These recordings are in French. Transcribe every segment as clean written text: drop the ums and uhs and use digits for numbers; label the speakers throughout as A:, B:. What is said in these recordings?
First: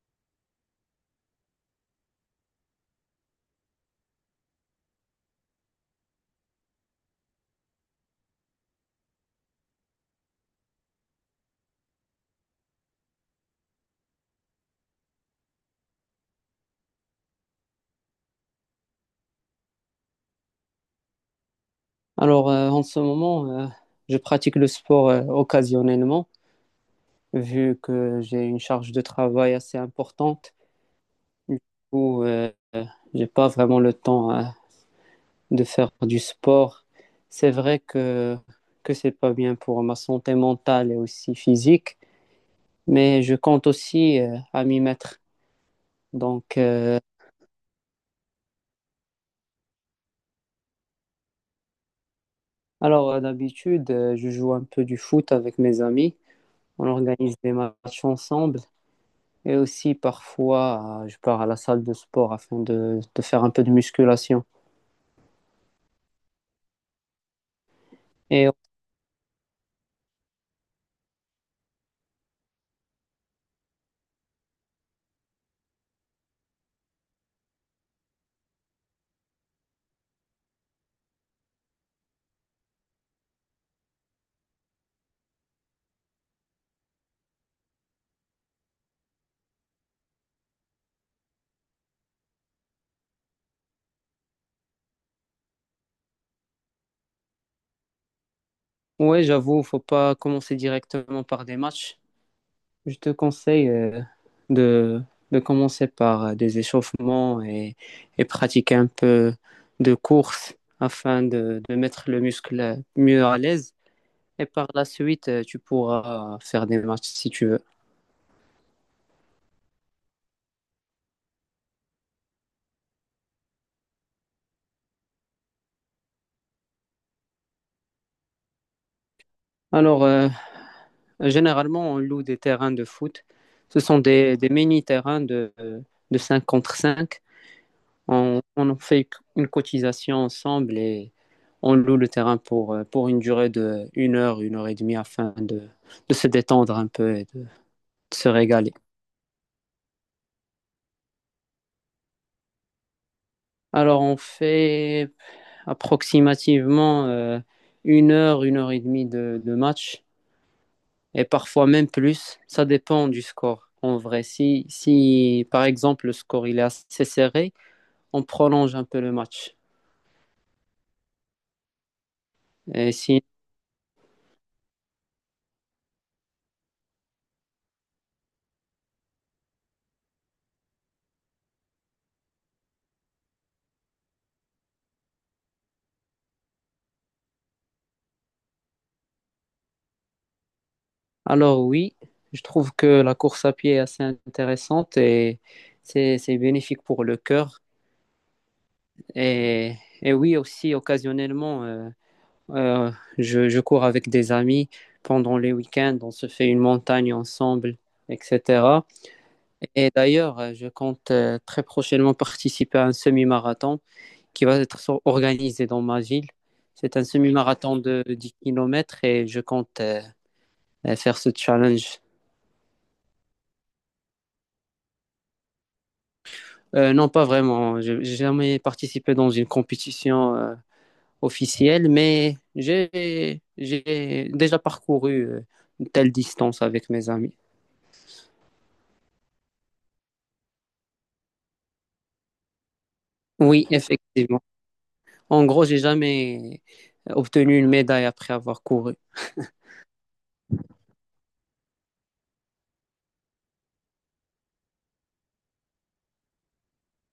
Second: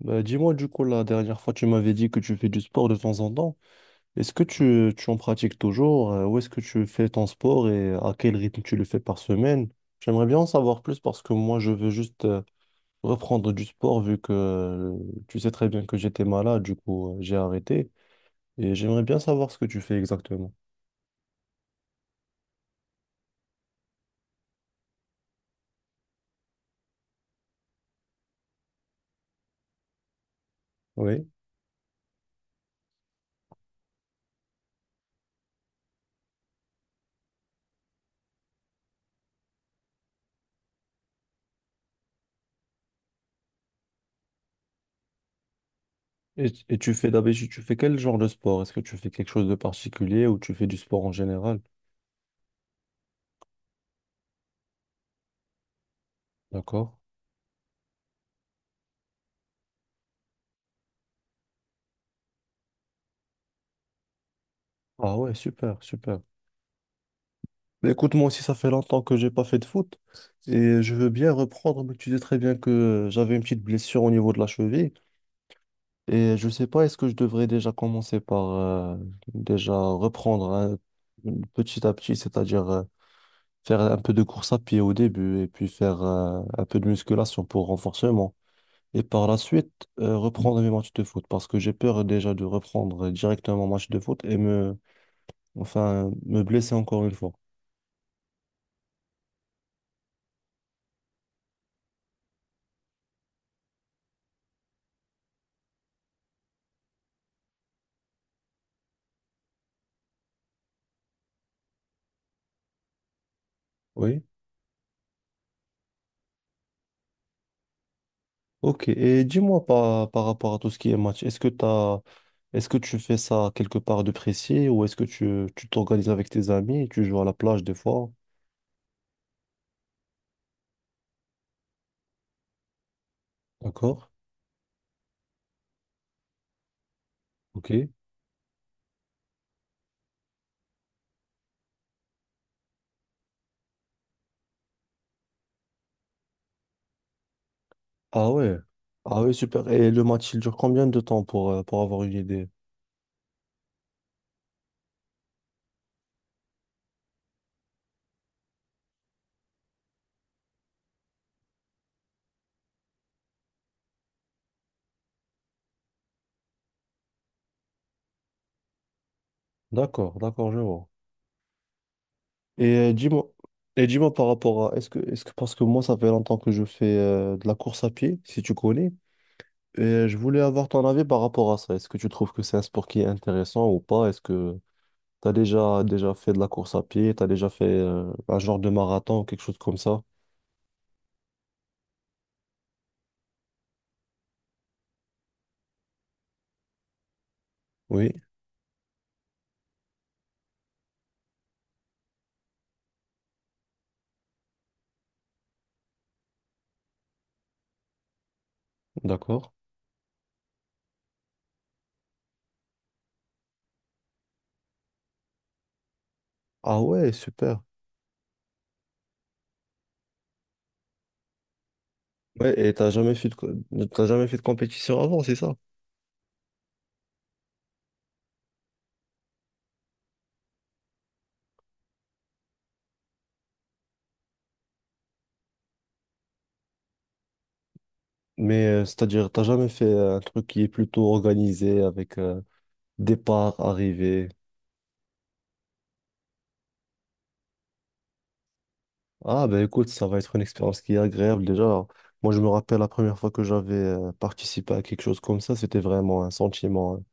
A: Bah, dis-moi du coup, la dernière fois, tu m'avais dit que tu fais du sport de temps en temps. Est-ce que tu en pratiques toujours? Où est-ce que tu fais ton sport et à quel rythme tu le fais par semaine? J'aimerais bien en savoir plus parce que moi, je veux juste reprendre du sport vu que tu sais très bien que j'étais malade, du coup, j'ai arrêté. Et j'aimerais bien savoir ce que tu fais exactement.
B: Alors, en ce moment, je pratique le sport occasionnellement, vu que j'ai une charge de travail assez importante.
A: Oui.
B: Du coup, j'ai pas vraiment le temps, de faire du sport. C'est vrai que c'est pas bien pour ma santé mentale et aussi physique, mais je compte aussi à m'y mettre.
A: Et,
B: Donc,
A: et tu
B: euh,
A: fais d'habitude, tu fais quel genre de sport? Est-ce que tu fais quelque chose de particulier ou tu fais du sport en général?
B: D'habitude, je joue un peu du foot avec mes amis. On
A: D'accord.
B: organise des matchs ensemble. Et aussi, parfois, je pars à la salle de sport afin de faire un peu de musculation.
A: Ah ouais, super, super. Mais écoute, moi aussi,
B: Et
A: ça fait longtemps que j'ai pas fait de foot et je veux bien reprendre, mais tu sais très bien que j'avais une petite blessure au niveau de la cheville et je sais pas, est-ce que je devrais déjà commencer par déjà reprendre, hein, petit à petit, c'est-à-dire faire un peu de course à pied au début et puis faire un peu de musculation pour renforcement et par la suite reprendre mes matchs de foot parce que j'ai peur déjà de reprendre directement un match de foot et me, enfin, me blesser encore une fois.
B: ouais, j'avoue, faut pas commencer directement par des matchs. Je te conseille de, de commencer par des échauffements et pratiquer un peu de course afin de mettre le muscle mieux à l'aise.
A: Oui.
B: Et par la suite, tu pourras faire des matchs si tu veux.
A: Ok, et dis-moi par rapport à tout ce qui est match, est-ce que tu fais ça quelque part de précis ou est-ce que tu t'organises avec tes amis et tu joues à la plage des fois?
B: Alors, euh, Généralement, on loue des terrains de foot. Ce sont
A: D'accord?
B: des mini-terrains de 5 contre 5.
A: Ok.
B: On en fait une cotisation ensemble et on loue le terrain pour une durée de une heure et demie afin de se détendre un peu et de se
A: Ah ouais.
B: régaler.
A: Ah ouais, super. Et le match, il dure combien de temps pour avoir une idée?
B: Alors, on fait approximativement une heure et demie de match et parfois même plus. Ça dépend du score. En vrai, si par exemple le score il est assez serré, on prolonge un peu le match.
A: D'accord, d'accord, je vois. Et
B: Et si...
A: dis-moi par rapport à, parce que moi, ça fait longtemps que je fais de la course à pied, si tu connais, et je voulais avoir ton avis par rapport à ça. Est-ce que tu trouves que c'est un sport qui est intéressant ou pas? Est-ce que T'as déjà fait de la course à pied, t'as déjà fait un genre de marathon ou quelque chose comme ça?
B: Alors oui, je trouve que la course à pied est assez intéressante et c'est bénéfique pour le cœur.
A: Oui,
B: Et, et oui, aussi, occasionnellement, euh, je cours avec des amis pendant les week-ends. On se fait une montagne ensemble, etc.
A: d'accord.
B: Et d'ailleurs, je compte très prochainement participer à un semi-marathon qui va être organisé dans ma ville.
A: Ah
B: C'est un
A: ouais, super.
B: semi-marathon de 10 kilomètres et je compte faire ce challenge.
A: Ouais, et t'as jamais fait de compétition avant, c'est ça?
B: Non, pas vraiment. J'ai jamais participé dans une compétition officielle, mais j'ai déjà parcouru une telle distance avec mes amis.
A: Mais c'est-à-dire, t'as jamais fait un truc qui est plutôt organisé avec départ,
B: Oui,
A: arrivée.
B: effectivement. En gros, j'ai jamais obtenu une médaille après avoir couru.
A: Ah ben écoute, ça va être une expérience qui est agréable déjà. Moi, je me rappelle la première fois que j'avais participé à quelque chose comme ça, c'était vraiment un sentiment, hein.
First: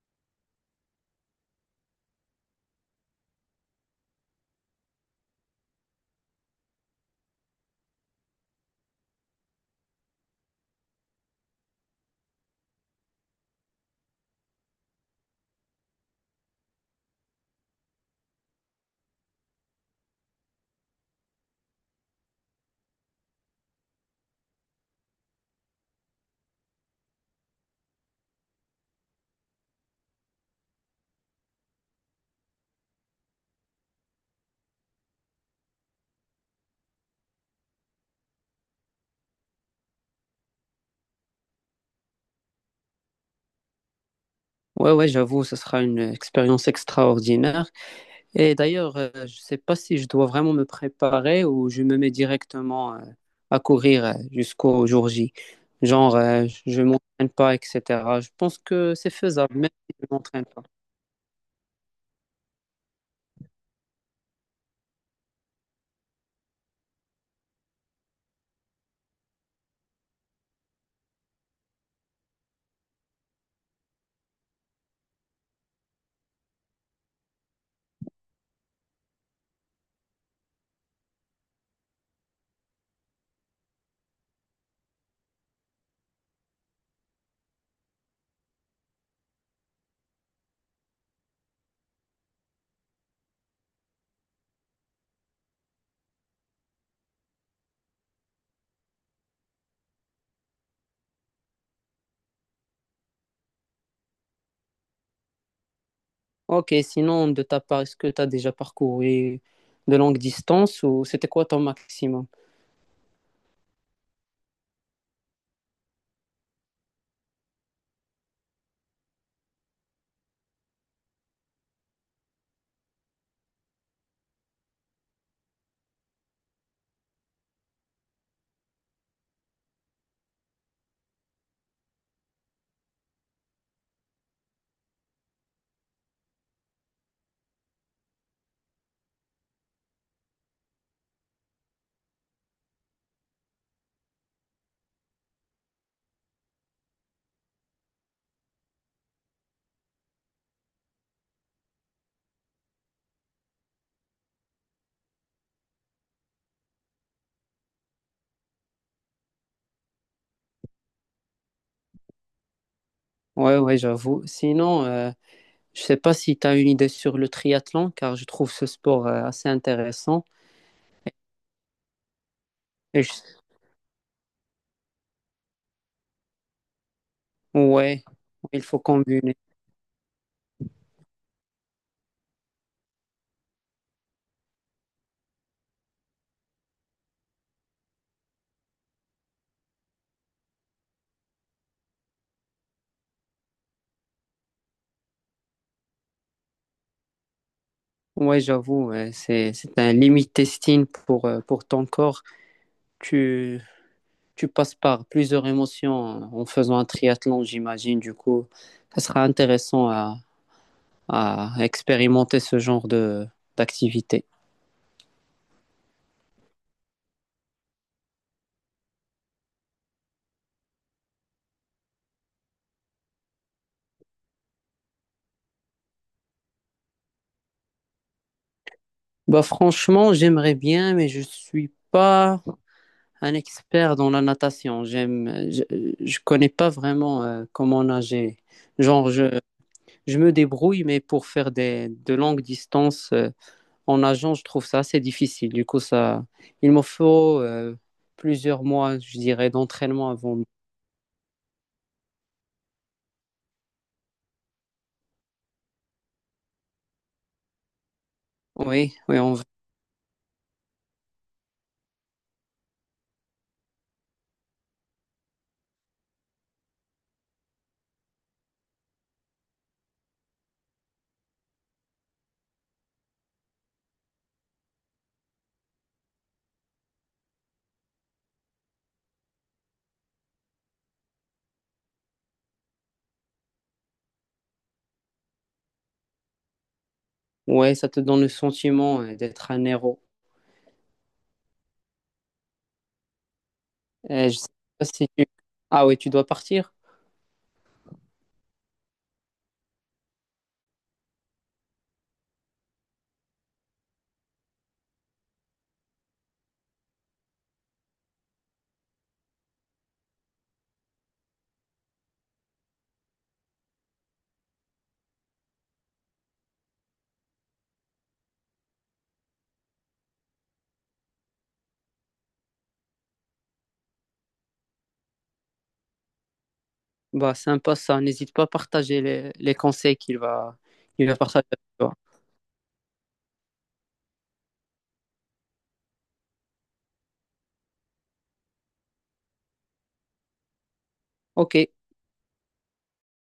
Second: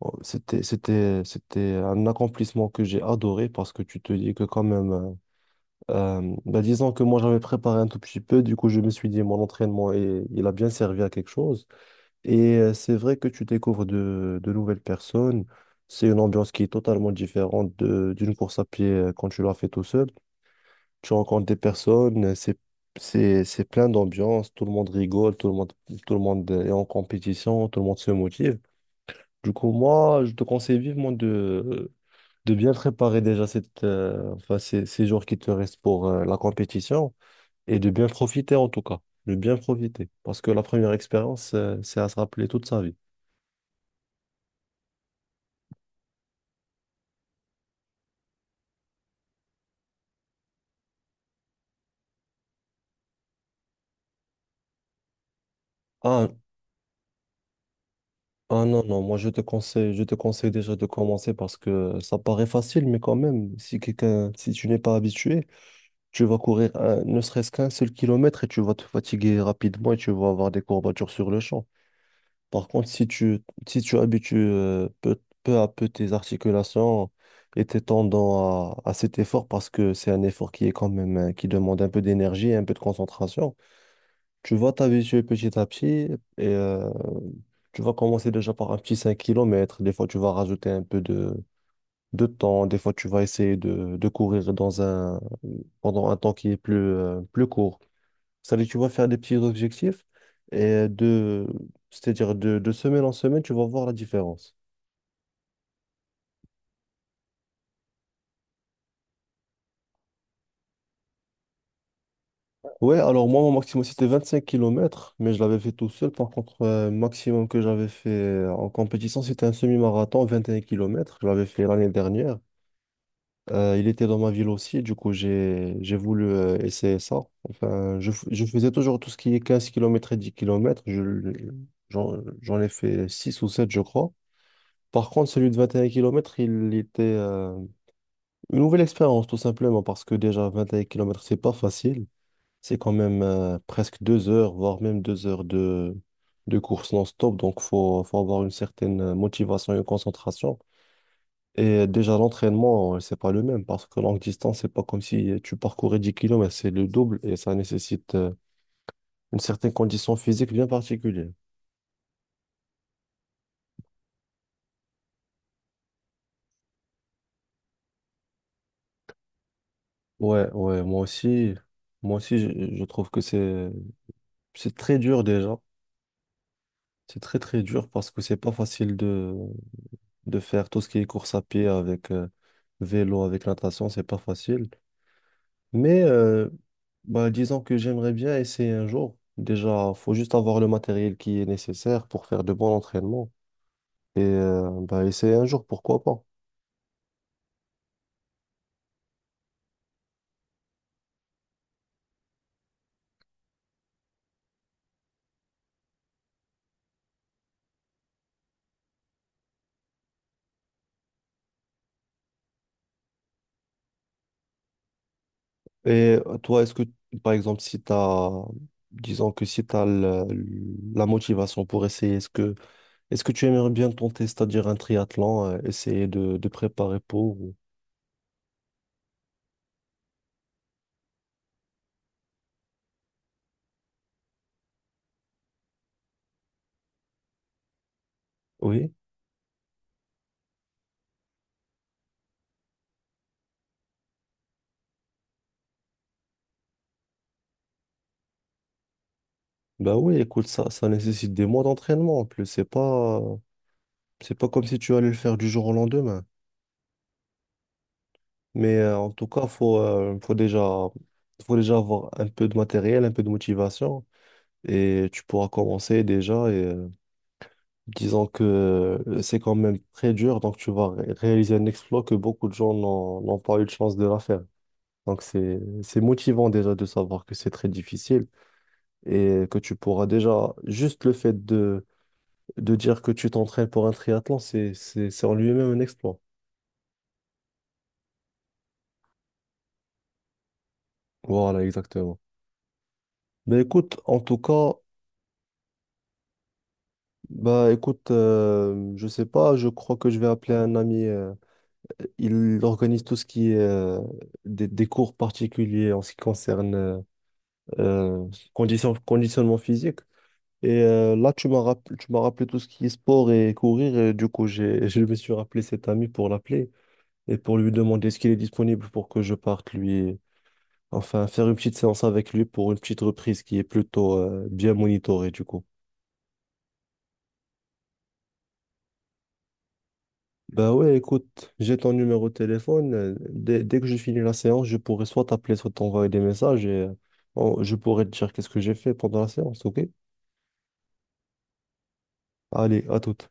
A: Oh, c'était un accomplissement que j'ai adoré parce que tu te dis que quand même, bah, disons que moi j'avais préparé un tout petit peu, du coup je me suis dit mon entraînement et il a bien servi à quelque chose. Et c'est vrai que tu découvres de nouvelles personnes, c'est une ambiance qui est totalement différente d'une course à pied quand tu l'as fait tout seul. Tu rencontres des personnes, c'est plein d'ambiance, tout le monde rigole, tout le monde est en compétition, tout le monde se motive. Du coup, moi, je te conseille vivement de bien préparer déjà enfin, ces jours qui te restent pour la compétition et de bien profiter en tout cas, de bien profiter. Parce que la première expérience, c'est à se rappeler toute sa vie.
B: Ouais, ouais, j'avoue, ce sera une expérience extraordinaire. Et d'ailleurs, je ne sais pas si je dois vraiment me préparer ou je me mets directement à courir jusqu'au jour J. Genre,
A: Ah,
B: je ne m'entraîne pas, etc. Je pense
A: ah, non,
B: que
A: non,
B: c'est
A: moi je te
B: faisable, même
A: conseille,
B: si
A: je
B: je ne
A: te
B: m'entraîne
A: conseille
B: pas.
A: déjà de commencer parce que ça paraît facile, mais quand même, si tu n'es pas habitué, tu vas courir ne serait-ce qu'un seul kilomètre et tu vas te fatiguer rapidement et tu vas avoir des courbatures sur le champ. Par contre, si tu habitues peu à peu tes articulations et tes tendons à cet effort, parce que c'est un effort qui est quand même, qui demande un peu d'énergie et un peu de concentration, tu vas t'habituer petit à petit et euh, tu vas commencer déjà par un petit 5 kilomètres. Des fois, tu vas rajouter un peu de temps. Des fois, tu vas essayer de courir pendant un temps qui est plus court. Ça veut dire tu vas faire des petits objectifs et de, c'est-à-dire de semaine en semaine, tu vas voir la différence.
B: Ok, sinon, de ta part, est-ce que tu as déjà parcouru de longues distances ou c'était quoi ton maximum?
A: Ouais, alors moi, mon maximum, c'était 25 kilomètres mais je l'avais fait tout seul. Par contre, maximum que j'avais fait en compétition, c'était un semi-marathon, 21 kilomètres. Je l'avais fait l'année dernière. Il était dans ma ville aussi, du coup, j'ai voulu essayer ça. Enfin, je faisais toujours tout ce qui est 15 kilomètres et 10 kilomètres. J'en ai fait 6 ou 7 je crois. Par contre, celui de 21 kilomètres, une nouvelle expérience, tout simplement, parce que déjà 21 kilomètres c'est pas facile. C'est quand même presque 2 heures, voire même 2 heures de course non-stop. Donc, faut avoir une certaine motivation et une concentration. Et déjà, l'entraînement, c'est pas le même, parce que longue distance, c'est pas comme si tu parcourais 10 kilomètres, c'est le double et ça nécessite une certaine condition physique bien particulière.
B: Ouais, ouais, j'avoue. Sinon, je ne sais pas si tu as une idée sur le triathlon, car je trouve ce sport assez intéressant.
A: Ouais, ouais, moi aussi, je
B: Et
A: trouve
B: je-
A: que c'est, très dur déjà. C'est très, très dur
B: Ouais,
A: parce que c'est pas
B: il faut
A: facile de
B: combiner.
A: faire tout ce qui est course à pied avec vélo, avec natation, c'est pas facile. Mais bah, disons que j'aimerais bien essayer un jour. Déjà, faut juste avoir le matériel qui est nécessaire pour faire de bons entraînements. Et bah, essayer un jour, pourquoi pas.
B: Ouais, j'avoue, c'est un limit testing pour ton corps. Tu, tu passes par plusieurs émotions en faisant un triathlon, j'imagine. Du coup, ça sera intéressant à expérimenter ce genre d'activité.
A: Et toi, est-ce que, par exemple, si tu as, disons que si tu as la motivation pour essayer, est-ce que tu aimerais bien tenter, c'est-à-dire un triathlon, essayer de préparer pour...
B: Bah, franchement, j'aimerais bien, mais je suis pas un expert dans la natation. Je connais pas vraiment comment nager.
A: Oui.
B: Genre, je me débrouille, mais pour faire de longues distances. En agent, je trouve ça assez difficile. Du coup, ça, il me faut plusieurs mois, je dirais,
A: Bah
B: d'entraînement
A: oui,
B: avant.
A: écoute, ça nécessite des mois d'entraînement en plus. C'est pas comme si tu allais le faire du jour au lendemain. Mais
B: Oui,
A: en
B: oui,
A: tout cas, faut déjà avoir un peu de matériel, un peu de motivation. Et tu pourras commencer déjà. Et disons que c'est quand même très dur, donc tu vas réaliser un exploit que beaucoup de gens n'ont pas eu de chance de la faire. Donc c'est motivant déjà de savoir que c'est très difficile et que tu pourras déjà, juste le fait de dire que tu t'entraînes pour un triathlon, c'est en lui-même un exploit.
B: ouais, ça te donne le sentiment d'être un héros.
A: Voilà, exactement. Ben écoute, en tout
B: Je sais
A: cas,
B: pas si Ah oui, tu dois partir?
A: Bah écoute, je sais pas, je crois que je vais appeler un ami. Il organise tout ce qui est des cours particuliers en ce qui concerne euh, conditionnement physique. Et là, tu m'as rappelé tout ce qui est sport et courir. Et du coup, je me suis rappelé cet ami pour l'appeler et pour lui demander ce qu'il est disponible pour que je parte lui, enfin, faire une petite séance avec lui pour une petite reprise qui est plutôt bien monitorée, du coup.
B: Bah, sympa ça. N'hésite pas à partager les conseils qu'il va,
A: Bah ouais,
B: il va partager
A: écoute,
B: avec
A: j'ai ton
B: toi.
A: numéro de téléphone. Dès que je finis la séance, je pourrai soit t'appeler, soit t'envoyer des messages et je pourrai te dire qu'est-ce que j'ai fait pendant la séance, ok?
B: Ok.
A: Allez, à toute.